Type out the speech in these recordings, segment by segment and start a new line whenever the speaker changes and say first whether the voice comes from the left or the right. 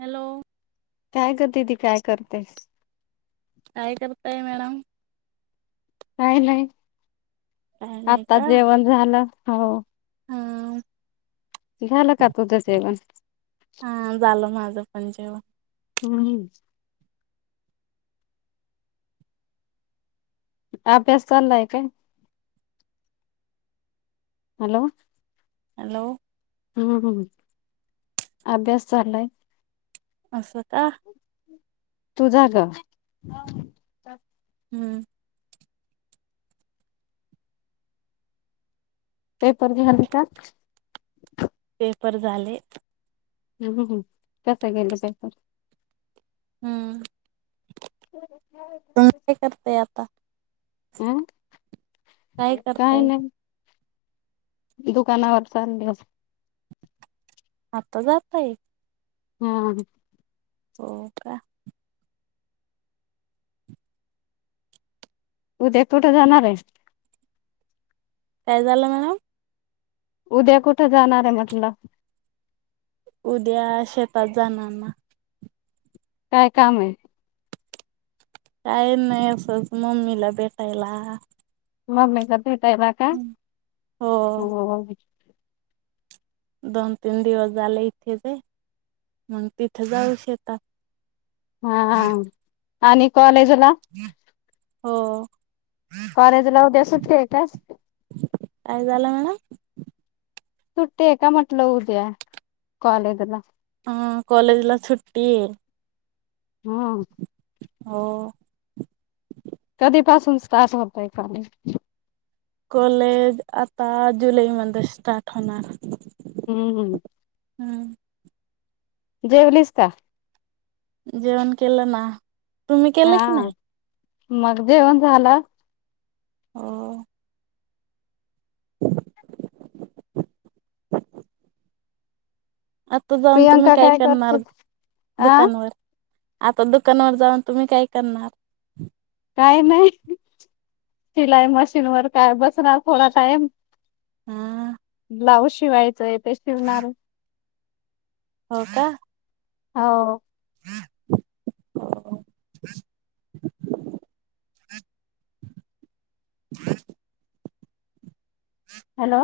right: Hello
left: काय करते ती काय करते.
right: काय करताय मॅडम.
left: काय नाही.
right: काय नाही
left: आताच
right: का
left: जेवण झालं. हो
right: ह
left: झालं का तूझं जेवण?
right: हा झालं माझं पण जेवण
left: [unintelligible] अभ्यास चाललाय काय? हॅलो
right: हॅलो
left: हम्म हम्म अभ्यास चाललाय.
right: अस का?
left: तू जा ग
right: हम्म
left: पेपर झाले का?
right: पेपर झाले.
left: ह कसं गेलं पेपर?
right: हम्म.
left: [inaudible]
right: तुम्ही काय करताय आता?
left: हम्म
right: काय करताय?
left: दुकानावर चालले.
right: आता जाताय?
left: हम्म
right: हो का.
left: उद्या कुठ जाणार आहे?
right: काय झालं मॅडम?
left: उद्या कुठं जाणार आहे म्हटलं?
right: उद्या शेतात जाणारना.
left: काय काम आहे?
right: काही नाही असंच मम्मीला भेटायला.
left: ममी का मम्मीला भेटायला का?
right: हो दोन तीन दिवस झाले इथेच हाय, मग तिथे जाऊ शेतात.
left: हा. आणि कॉलेज
right: [inaudible] हो.
left: कॉलेज ला उद्या सुट्टी हाय काय?
right: काय झालं मॅडम?
left: सुट्टी आहे का म्हटलं ऊद्या कॉलेजला?
right: ह कॉलेज ला सुट्टीये.
left: हम्म.
right: हो.
left: कधीपासून स्टार्ट होतय कॉलेज?
right: कॉलेज आता जुलैमध्ये स्टार्ट होणारं.
left: हम्म हम्म.
right: हम्म.
left: जेवलीस का?
right: जेवण केलना. तुम्ही केल की
left: हा
right: नाही?
left: मग जेवण झाल?
right: हो. आता जाऊन तुम्ही
left: प्रियांका
right: काय
left: करत
right: करणार
left: होती? अ
right: दुकानवर? आता दुकानवर जाऊन तुम्ही काय करणार?
left: काही नाही सिलाई मशीन वर काय बसणार थोडा टाईम.
right: हा.
left: ब्लाऊज शिवायचंय ते शिवणार.
right: हो का?
left: हो.
right: [inaudible] [inaudible]
left: हॅलो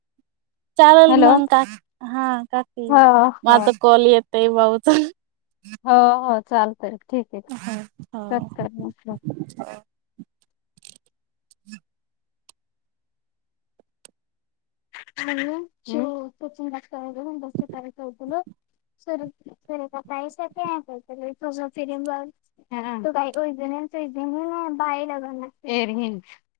right: [inaudible] चालेल
left: हॅलो
right: मग का हा काकी
left: हो हो
right: माझ कॉल येत ते ब्लाउज
left: हो हो चालतय ठीक आहे
right: हो.
left: कर कर
right: [unintelligible]
left: [unintelligible]